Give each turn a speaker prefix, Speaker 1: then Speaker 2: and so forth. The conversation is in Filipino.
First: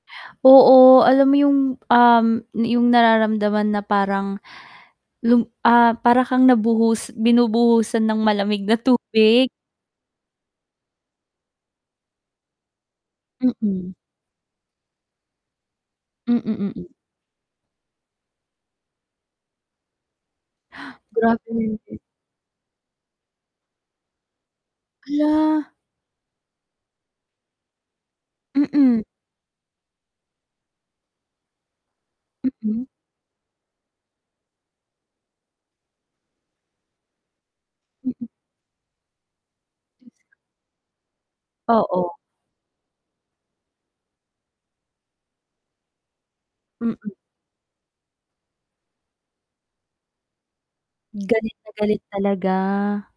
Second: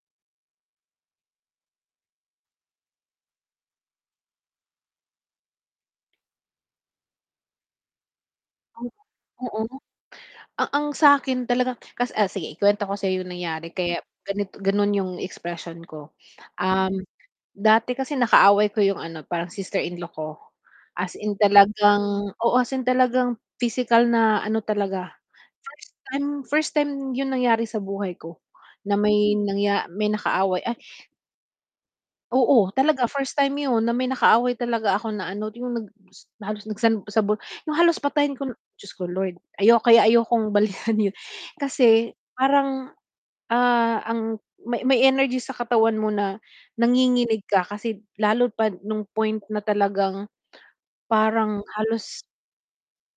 Speaker 1: Oo, alam mo yung, um, na yung nararamdaman na parang lum ah, para kang nabuhus binubuhusan ng malamig na
Speaker 2: Oo nga.
Speaker 1: tubig?
Speaker 2: Oo. A ang sakin talaga kas ah, sige, ikwento ko sayo yung nangyari
Speaker 1: Mm.
Speaker 2: kaya ganit ganun yung expression ko.
Speaker 1: Mm, mm.
Speaker 2: Um, dati kasi nakaaway ko yung ano, parang sister-in-law ko, as in
Speaker 1: Grabe.
Speaker 2: talagang oo, as in talagang pisikal na ano talaga.
Speaker 1: Hala.
Speaker 2: First time first time yung nangyari sa buhay ko, na
Speaker 1: Mm.
Speaker 2: may nangya may nakaaway, ay Oo,
Speaker 1: Mm.
Speaker 2: talaga first time yun na may nakaaway talaga ako na ano yung nag-s na halos nagsan sabu yung halos
Speaker 1: Mm.
Speaker 2: patayin ko n Diyos ko Lord! Ayo kaya
Speaker 1: Du. [unintelligible]
Speaker 2: ayokong balikan yun.
Speaker 1: Oo.
Speaker 2: Kasi parang, ah, ang may may energy sa katawan mo na,
Speaker 1: Mm.
Speaker 2: nanginginig ka, kasi lalo pa nung point na talagang,
Speaker 1: Galit
Speaker 2: parang
Speaker 1: na galit
Speaker 2: halos
Speaker 1: talaga.